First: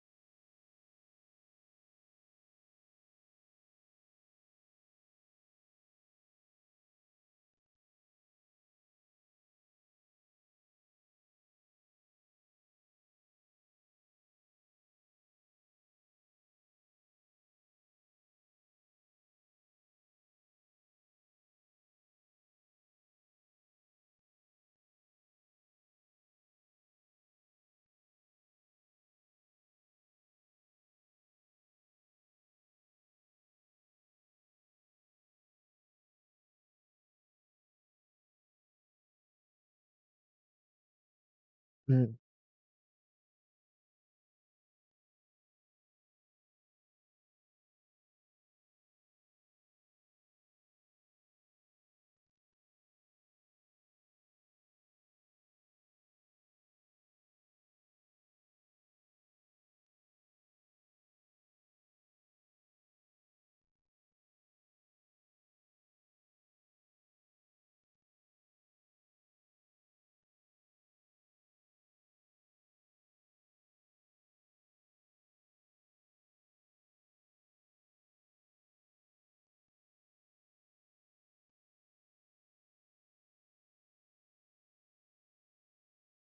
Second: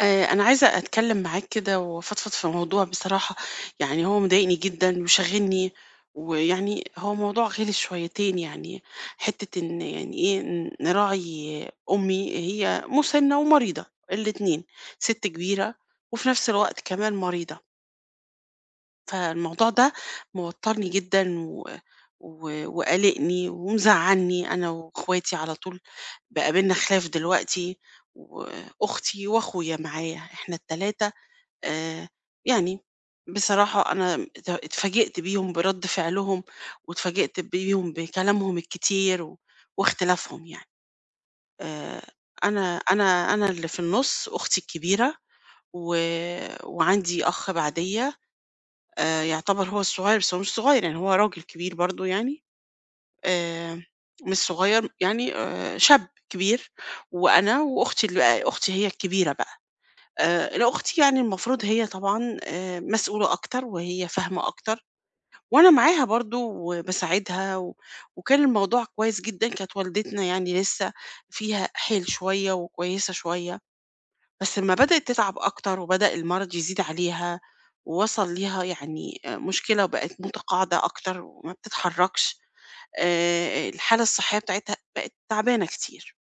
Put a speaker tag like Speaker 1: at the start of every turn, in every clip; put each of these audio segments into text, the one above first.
Speaker 1: آه، أنا عايزة أتكلم معاك كده وأفضفض في موضوع بصراحة. يعني هو مضايقني جدا وشاغلني. ويعني هو موضوع غلس شويتين يعني. حتة إن يعني إيه نراعي أمي، هي مسنة ومريضة الاتنين، ست كبيرة وفي نفس الوقت كمان مريضة. فالموضوع ده موترني جدا و... و... وقلقني ومزعلني أنا وإخواتي على طول. بقى بينا خلاف دلوقتي، وأختي وأخويا معايا إحنا التلاتة. آآ، يعني بصراحة أنا اتفاجئت بيهم برَد فعلهم، واتفاجئت بيهم بكلامهم الكتير واختلافهم يعني. آآ،
Speaker 2: إمم،
Speaker 1: أنا اللي في النُص، أختي الكبيرة، و وعندي أخ بعديّا. يعتبر هو الصغير، بس هو مش صغير يعني، هو راجل كبير برضه يعني. آآ، مش صغير يعني، شاب كبير. وأنا وأختي أختي هي الكبيرة بقى. لأ أختي يعني المفروض هي طبعًا مسؤولة أكتر وهي فاهمة أكتر، وأنا معاها برضه وباساعدها، وكان الموضوع كويس جدًا، كانت والدتنا يعني لسه فيها حيل شوية وكويسة شوية، بس أمّا بدأت تتعب أكتر وبدأ المرض يزيد عليها، ووصل ليها يعني مشكلة وبقت متقاعدة أكتر وما بتتحركش. الحالة الصحية بتاعتها بقت تعبانة كتير.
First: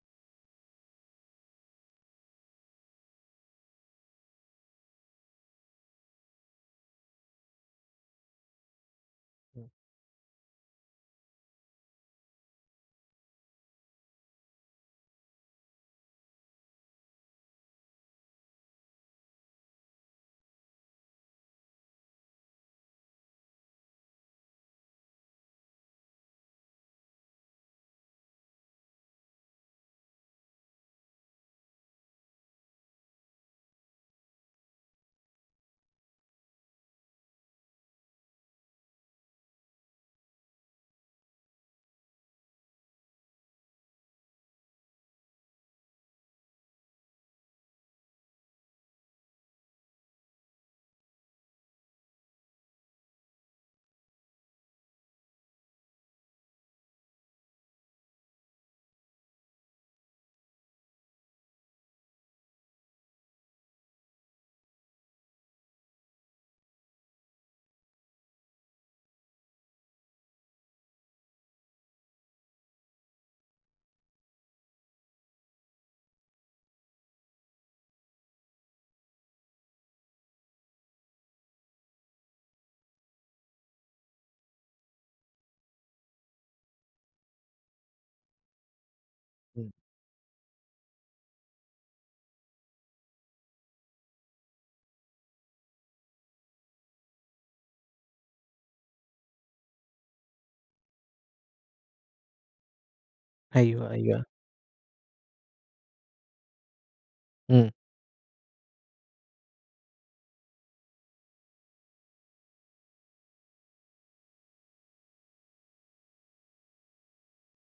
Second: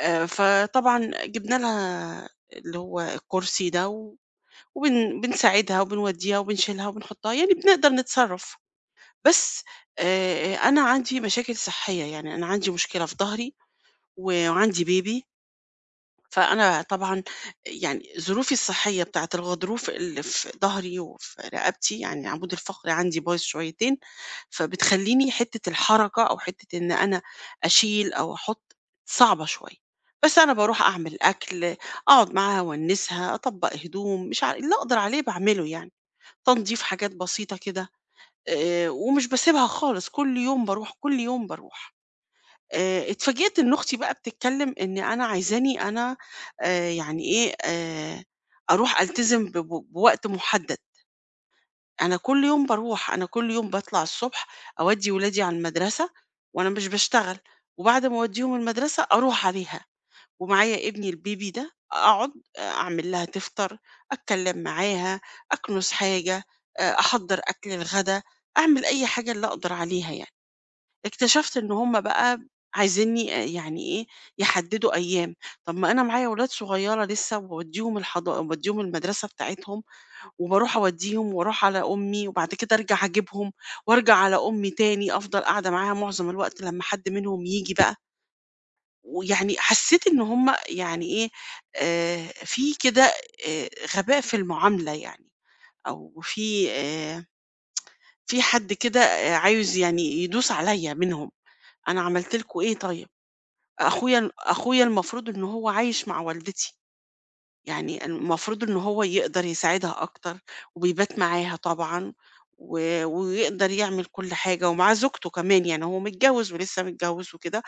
Speaker 1: فطبعًا جبنا لها اللي هو الكرسي ده، و وبن بنساعدها وبنودّيها وبنشيلها وبنحطّها، يعني بنقدر نتصرّف. بس
Speaker 2: إمم،
Speaker 1: أنا عندي مشاكل صحّية، يعني أنا عندي مشكلة في ضهري وعندي baby، فأنا طبعًا يعني ظروفي الصحّية بتاعة الغضروف اللي في ضهري وفي رقبتي، يعني العمود الفقري عندي بايظ شويتين، فبتخلّيني حتّة الحركة أو حتّة إن أنا أشيل أو أحُط صعبة شوية. بس أنا باروح أعمل أكل، أقعد معاها أونّسها، أطبّق هدوم، مش ع اللي أقدر عليه باعمله يعني. تنضيف حاجات بسيطة كده، ومش باسيبها خالص، كل يوم باروح، كل يوم باروح. اتفاجئت إن أختي بقى بتتكلم إن أنا عايزاني أنا، يعني إيه، أروح ألتزم ب ب بوقت محدد. أنا كل يوم باروح، أنا كل يوم باطلع الصبح أودّي ولادي على المدرسة، وأنا مش باشتغل، وبعد ما أودّيهم المدرسة أروح عليها. ومعايا ابني البيبي ده أقعد، أعمل لها تفطر، أتكلم معاها، أكنس حاجة، أحضّر أكل الغدا، أعمل أي حاجة اللي أقدر عليها يعني. اكتشفت إن هم بقى عايزينّي، يعني إيه، يحدّدوا أيام. طب ما أنا معايا ولاد صغيّرة لسه، وباودّيهم الحضا باودّيهم المدرسة بتاعتهم، وباروح أودّيهم وأروح على أمي، وبعد كده أرجع أجيبهم، وأرجع على أمي تاني، أفضل قاعدة معاها معظم الوقت لمّا حد منهم ييجي بقى. ويعني
Speaker 2: إمم.
Speaker 1: حسيت إن هم يعني إيه، في كده آآ غباء في المعاملة يعني، أو في حد كده عايز يعني يدوس عليّا منهم، أنا عملت لكم إيه طيب؟
Speaker 2: أيوه، أيوه.
Speaker 1: أخويا المفروض إن هو عايش مع والدتي،
Speaker 2: إمم،
Speaker 1: يعني المفروض إن هو يقدر يساعدها أكتر، وبيبات معاها طبعًا، ويقدر يعمل كل حاجة، ومعاه زوجته كمان، يعني هو متجوز ولسه متجوز وكده،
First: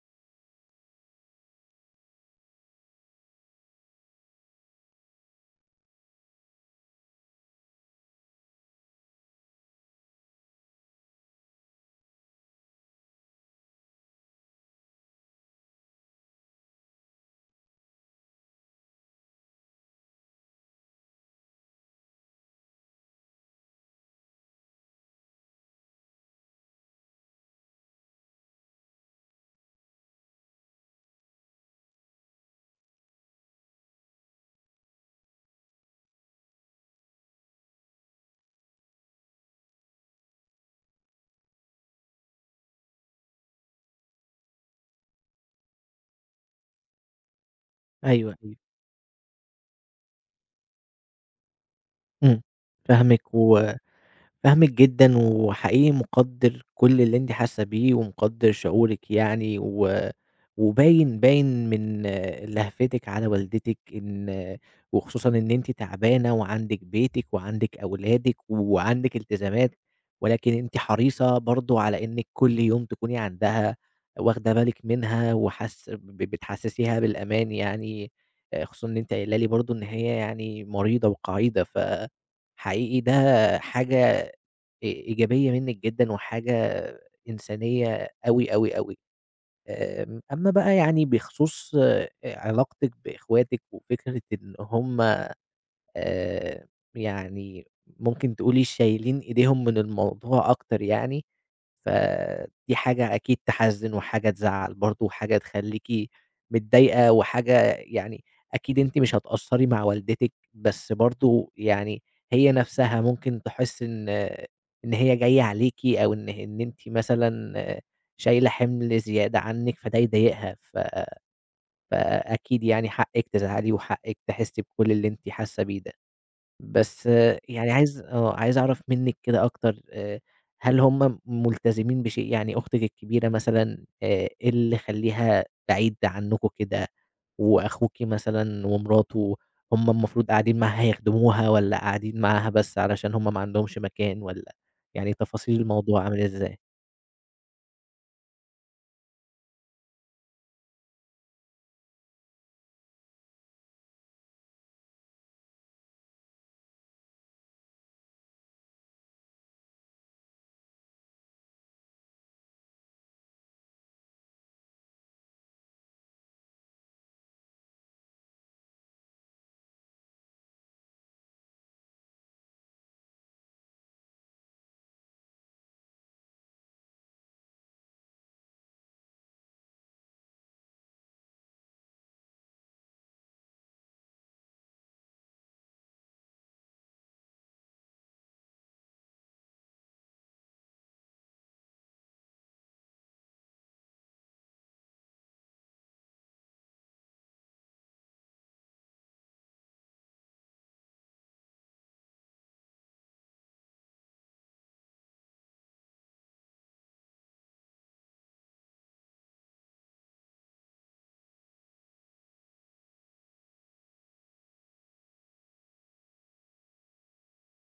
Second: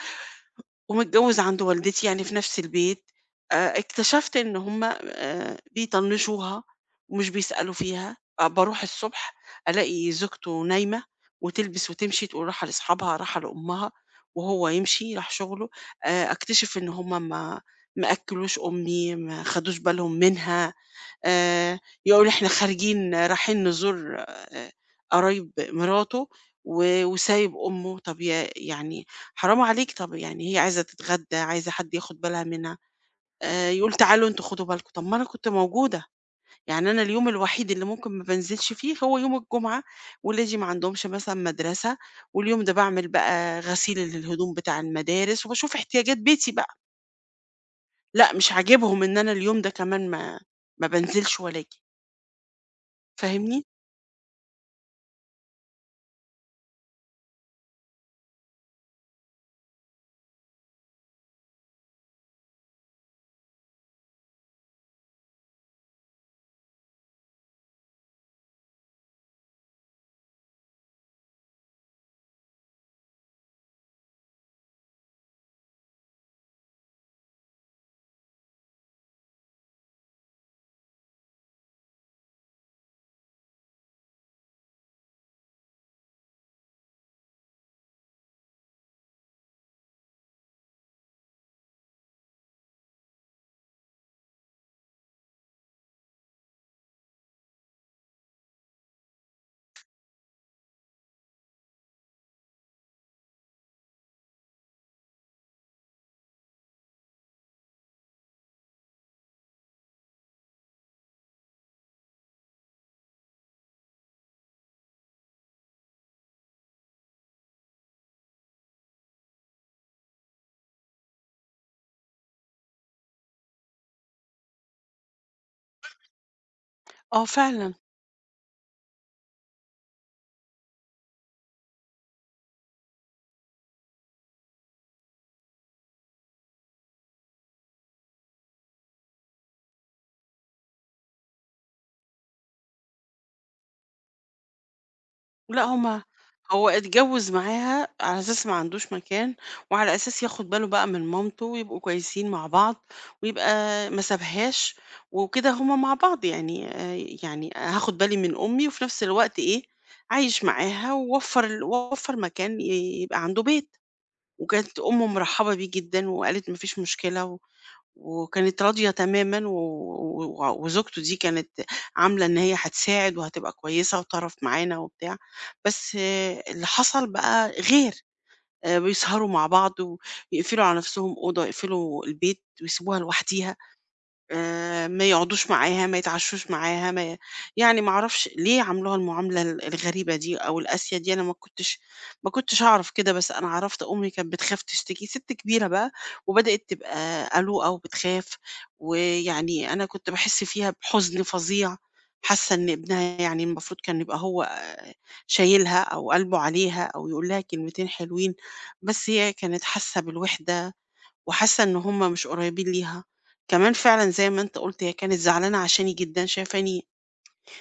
Speaker 1: ومتجوز عند والدتي يعني في نفس البيت. اكتشفت إن هُم بيطنّشوها ومش بيسألوا فيها. باروح الصبح ألاقي زوجته نايمة، وتلبس وتمشي تقول رايحة لأصحابها، رايحة لأمها، وهو يمشي راح شغله. أكتشف إن هُم ما أكّلوش أمي، ما خدوش بالهم منها. آآ يقول إحنا خارجين رايحين نزور قرايب مراته، وسايب أمه. طب يعني حرام عليك، طب يعني هي عايزة تتغدى، عايزة حد ياخد بالها منها. يقول تعالوا أنتم خدوا بالكم، طب ما أنا كنت موجودة. يعني أنا اليوم الوحيد اللي ممكن ما بانزلش فيه هو يوم الجمعة، ولادي ما عندهمش مثلًا مدرسة، واليوم ده باعمل بقى غسيل للهدوم بتاع المدارس، وباشوف احتياجات بيتي بقى. لأ
Speaker 2: أيوه،
Speaker 1: مش
Speaker 2: أيوه.
Speaker 1: عاجبهم إن أنا اليوم ده كمان ما بانزلش ولا آجي،
Speaker 2: إمم، فاهمِك
Speaker 1: فاهمني؟
Speaker 2: فاهمِك جدًا، وحقيقي مقدّر كل اللي أنتِ حاسة بيه، ومقدّر شعورِك وباين من لهفتِك على والدتِك إن وخصوصًا إن أنتِ تعبانة وعندِك بيتِك وعندِك أولادِك وعندِك التزامات، ولكن أنتِ حريصة برضه على إنِّك كل يوم تكوني عندها، واخدة بالِك منها وحاس بتحسسيها بالأمان يعني، خصوصًا إن أنتِ قايلة لي برضه إن هي يعني مريضة وقَعيدة، فحقيقي ده حاجة إيجابية منِّك جدًا وحاجة إنسانية أوي، أوي، أوي. أمّا بقى يعني بخصوص علاقتِك بإخواتِك وفكرة إن هُم آآ يعني ممكن تقولي شايلين إيديهم من الموضوع أكتر يعني، فدي حاجة أكيد تحزِّن وحاجة تزعّل برضه وحاجة تخلّيكِ متضايقة وحاجة يعني أكيد أنتِ مش هتقصّري مع والدتِك، بس برضه يعني هي نَفْسها ممكن تحِس إن هي جاية عليكِ أو إن أنتِ مثلًا شايلة حِمل زيادة عنِّك فده يضايقها، فأكيد يعني حقِّك تزعلي وحقِّك تحسّي بكل اللي أنتِ حاسّة بيه ده. بس
Speaker 1: آه
Speaker 2: يعني
Speaker 1: فعلًا.
Speaker 2: عايز عايز أعرف منِّك كده أكتر هل هُم ملتزمين بشيء؟ يعني أختِك الكبيرة مثلًا إيه اللي خلّيها بعيد عنكم كده؟ وأخوكِ مثلًا ومراته هُم المفروض قاعدين معاها يخدموها والّا قاعدين معاها بس علشان هُم ما عندهمش مكان والّا يعني تفاصيل
Speaker 1: لأ هُم
Speaker 2: الموضوع عامل إزاي؟
Speaker 1: هو اتجوّز معاها على أساس ما عندوش مكان، وعلى أساس ياخد باله بقى من مامته ويبقوا كويسين مع بعض، ويبقى ما سابهاش، وكده هُم مع بعض يعني، يعني هاخد بالي من أمي وفي نفس الوقت إيه، عايش معاها ووفّر ووفّر مكان، يبقى عنده بيت. وكانت أمه مرحّبة بيه جدًا وقالت ما فيش مشكلة، وكانت راضية تمامًا، و و و- وزوجته دي كانت عاملة إن هي هتساعد وهتبقى كويسة وطرف معانا وبتاع. بس اللي حصل بقى غير. بيسهروا مع بعض ويقفلوا على نفسهم أوضة، يقفلوا البيت ويسيبوها لوحديها. ما يقعدوش معاها، ما يتعشّوش معاها، ما ي يعني ما أعرفش ليه عاملوها المعاملة الغريبة دي أو القاسية دي. أنا ما كنتش أعرف كده، بس أنا عرفت أمي كانت بتخاف تشتكي، ست كبيرة بقى وبدأت تبقى قلوقة وبتخاف. ويعني أنا كنت باحس فيها بحزن فظيع، حاسة إن ابنها يعني المفروض كان يبقى هو، شايلها أو قلبه عليها أو يقول لها كلمتين حلوين، بس هي كانت حاسة بالوحدة، وحاسة إن هم مش قريبين ليها. كمان فعلا زي ما انت قلت، هي كانت زعلانة عشاني جدا، شايفاني،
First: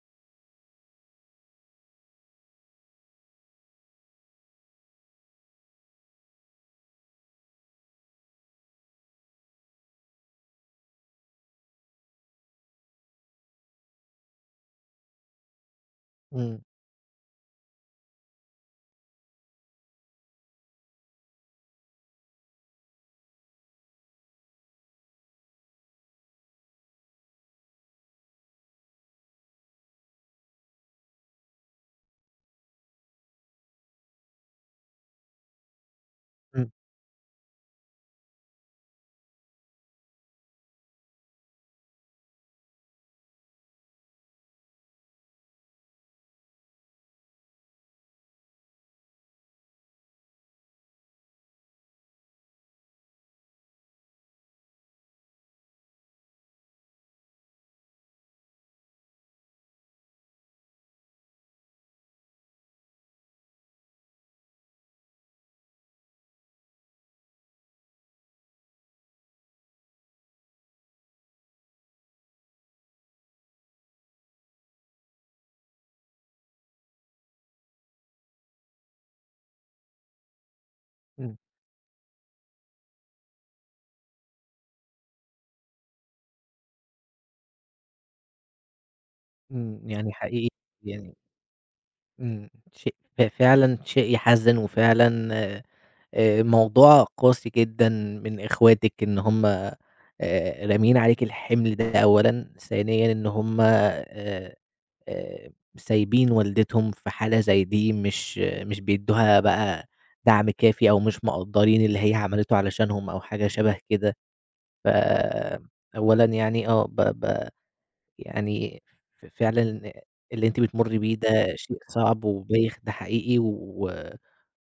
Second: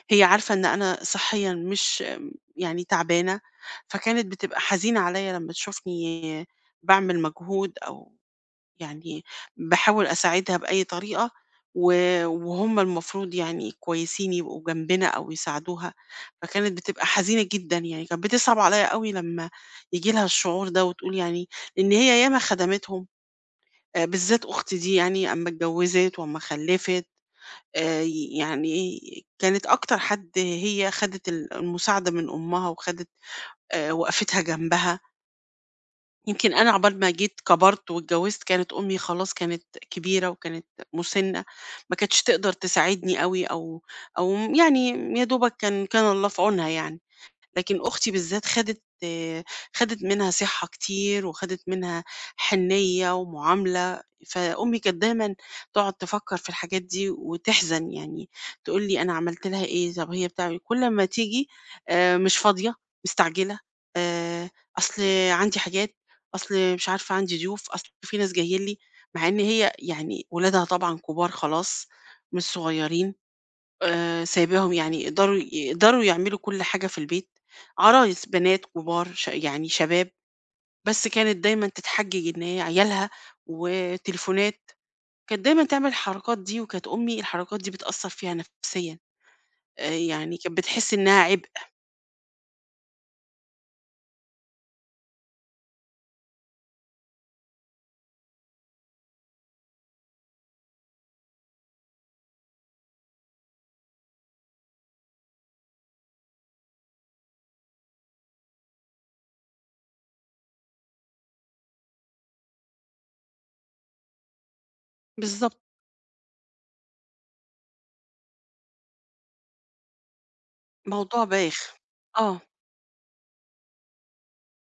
Speaker 1: هي عارفة ان انا صحيا مش يعني تعبانة، فكانت بتبقى حزينة عليا لما تشوفني بعمل مجهود او يعني بحاول اساعدها بأي طريقة، وهم المفروض يعني كويسين يبقوا جنبنا او يساعدوها.
Speaker 2: إمم،
Speaker 1: فكانت بتبقى حزينة جدا، يعني كانت بتصعب عليا قوي لما يجي لها الشعور ده وتقول يعني ان هي ياما خدمتهم. بالذات أختي دي، يعني أمّا اتجوّزت وأمّا خلّفت، آآ يعني كانت أكتر حد هي خدِت المساعدة من أمّها، وخدِت وقفتها جنبها. يمكن
Speaker 2: إمم،
Speaker 1: أنا عقبال ما جيت كبرت واتجوّزت كانت أمي خلاص كانت كبيرة وكانت مُسِنّة، ما كانتش تقدر تساعدني أوي، أو يعني يا دوبك كان الله في عونها يعني. لكن أختي بالذات خدت، خدت منها صِحّة كتير، وخدت منها حنيّة ومعاملة، فأمي كانت دايمًا تقعد تفكّر في الحاجات دي وتحزن. يعني تقول لي: "أنا عملت لها إيه؟ طب هي بتعمل إيه؟". كل أمّا تيجي، مش فاضية، مستعجلة، آآ، أصل عندي حاجات، أصل مش عارفة عندي ضيوف، أصل في ناس جايين لي. مع إن هي يعني ولادها طبعًا كبار خلاص، مش صغيرين. سايباهم يعني، يقدروا يعملوا كل حاجة في البيت، عرايس بنات كبار، يعني شباب، بس
Speaker 2: إمم،
Speaker 1: كانت دايمًا تتحجج إن هي عيالها وتليفونات. كانت دايمًا تعمل الحركات دي، وكانت أمي الحركات دي بتأثّر فيها نفسيًا.
Speaker 2: إمم، يعني
Speaker 1: يعني
Speaker 2: حقيقي
Speaker 1: كانت بتحس
Speaker 2: يعني
Speaker 1: إنها عبء.
Speaker 2: شيء فعلًا شيء يحزِّن وفعلًا موضوع قاسي جدًا من إخواتِك إن هُم راميين عليكِ الحِمل ده أولًا، ثانيًا إن هُم آآ سايبين والدتهم في حالة زي دي، مش بيدّوها بقى دعم كافي أو مش مقدّرين اللي هي عملته علشانهم أو حاجة شبه كده. ف
Speaker 1: بالضبط،
Speaker 2: أولًا يعني آه، ب ب يعني فعلًا اللي أنتِ بتمُرّي بيه
Speaker 1: موضوع
Speaker 2: ده
Speaker 1: بايخ.
Speaker 2: شيء صعب
Speaker 1: آه،
Speaker 2: وبايخ، ده حقيقي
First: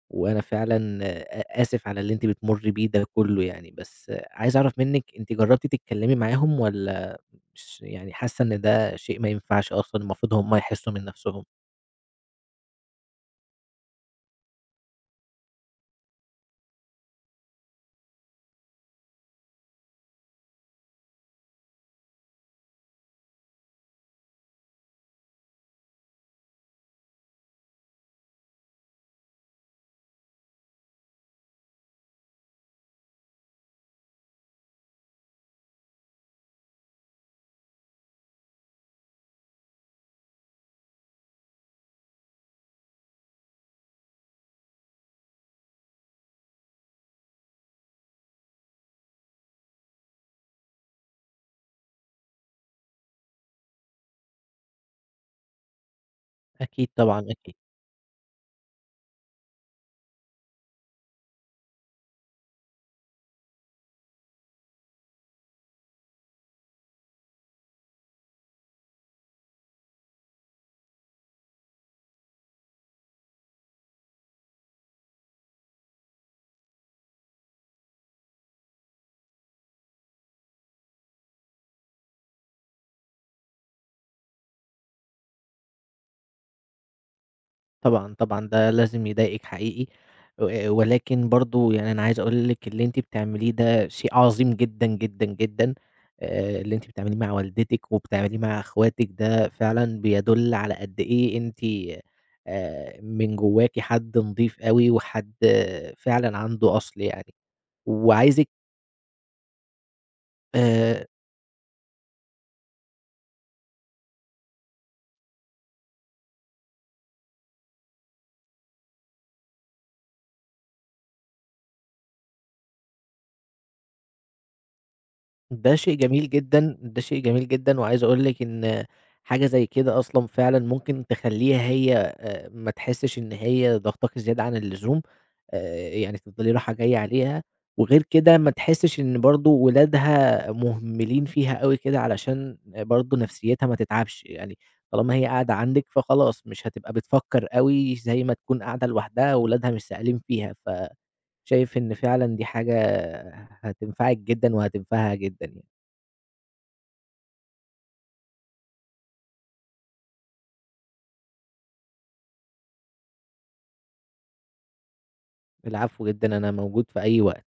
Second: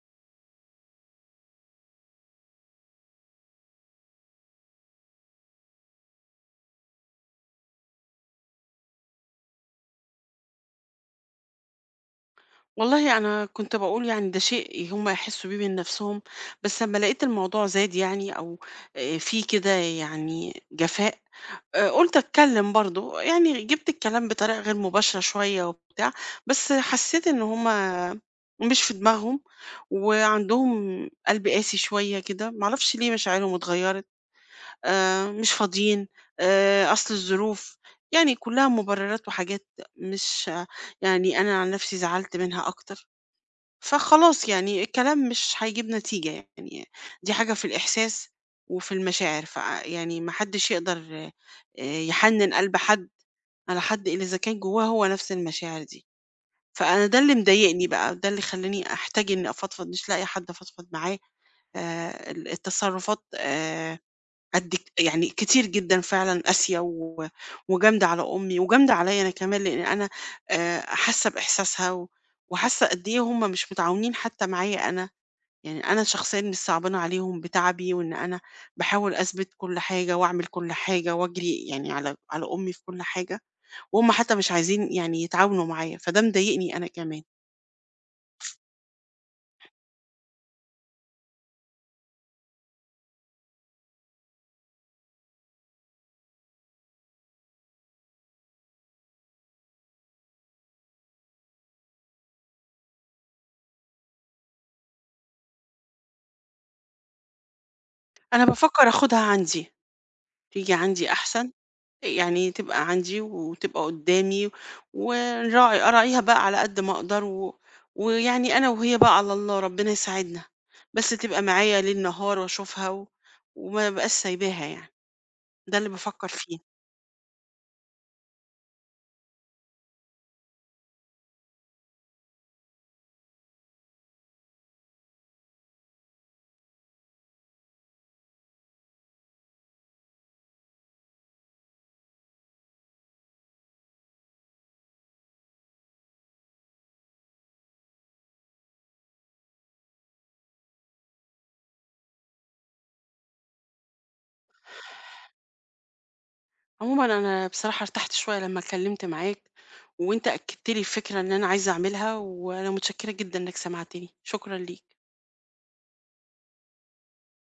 Speaker 2: وأنا فعلًا آسف على اللي أنتِ بتمُرّي بيه ده كُلّه يعني، بس عايز أعرف منِّك أنتِ جرّبتِ تتكلّمي معاهم والّا مش يعني حاسة إن ده شيء ما ينفعش أصلًا المفروض هم يحسّوا من نَفْسهم؟
Speaker 1: والله أنا كنت باقول يعني ده شيء هم يحسّوا بيه من نفسهم، بس أمّا لقيت الموضوع زاد يعني، أو في كده يعني جفاء، قُلت أتكلم برضه، يعني جِبت الكلام بطريقة غير مباشرة شوية وبتاع، بس حسيت إن هُم مش في دماغهم، وعندهم قلب قاسي شوية كده، ما أعرفش ليه مشاعرهم اتغيّرت. مش فاضيين، أصل الظروف، يعني كلّها مبررات وحاجات مش، يعني أنا عن نفسي زعلت منها أكتر. فخلاص يعني الكلام مش هيجيب نتيجة، يعني دي حاجة في الإحساس وفي المشاعر، يعني ما حدش يقدر، يحنن قلب حد على حد إلا إذا كان جواه هو نفس المشاعر دي.
Speaker 2: أكيد
Speaker 1: فأنا ده
Speaker 2: طبعًا،
Speaker 1: اللي
Speaker 2: أكيد.
Speaker 1: مضايقني بقى، ده اللي خلاني أحتاج إني أفضفض مش لاقي حد أفضفض معاه. آه، التصرفات، قد يعني كتير جدًا فعلًا قاسية، وجامدة على أمي وجامدة عليّا أنا كمان، لإن أنا حاسة بإحساسها، و وحاسة قد إيه هم مش متعاونين حتى معايا أنا. يعني أنا شخصيًا مش صعبانة عليهم بتعبي، وإن أنا باحاول أثبت كل حاجة وأعمل كل حاجة وأجري يعني على أمي في كل حاجة، وهم حتى مش عايزين يعني يتعاونوا معايا، فده مضايقني أنا كمان.
Speaker 2: طبعًا، طبعًا، ده لازم يضايقِك حقيقي، ولكن برضه يعني أنا عايز أقول لِك اللي أنتِ بتعمليه ده شيء عظيم جدًا، جدًا، جدًا، اللي أنتِ بتعمليه مع والدتِك وبتعمليه مع أخواتِك ده فعلًا بيدل على قد إيه أنتِ من جواكِ حد نضيف أوي وحد فعلًا عنده أصل يعني،
Speaker 1: أنا
Speaker 2: وعايزِك
Speaker 1: بافكر آخدها عندي، تيجي
Speaker 2: آآ
Speaker 1: عندي أحسن. يعني تبقى عندي وتبقى قدامي، أراعيها بقى على قد ما أقدر، و... ويعني أنا وهي بقى على الله، ربنا يساعدنا، بس تبقى معايا ليل نهار وأشوفها، و... وما بقاش سايباها يعني.
Speaker 2: ده
Speaker 1: ده اللي
Speaker 2: شيء
Speaker 1: بفكر
Speaker 2: جميل
Speaker 1: فيه.
Speaker 2: جدًا، ده شيء جميل جدًا، وعايز أقول لِك إن حاجة زي كده أصلًا فعلًا ممكن تخلّيها هي ما تحسّش إن هي ضاغطاكِ زيادة عن اللزوم، يعني تفضلي رايحة جاية عليها، وغير كده ما تحسّش إن برضه ولادها مهملين فيها أوي كده علشان برضه نفسيّتها ما تتعبش، يعني طالما هي قاعدة عندِك فخلاص مش هتبقى بتفكّر أوي زي ما تكون قاعدة لوحدها وولادها مش سائلين فيها، فشايف إن فعلًا دي حاجة هتنفعِك جدًا وهتنفعها جدًا يعني.
Speaker 1: عموما أنا بصراحة ارتحت شوية لما اتكلمت معاك، وأنت أكدت لي الفكرة اللي أنا عايزة أعملها، وأنا متشكرة جدا إنك سمعتني، شكرا ليك.
Speaker 2: العفو جدًا، أنا موجود في أي وقت.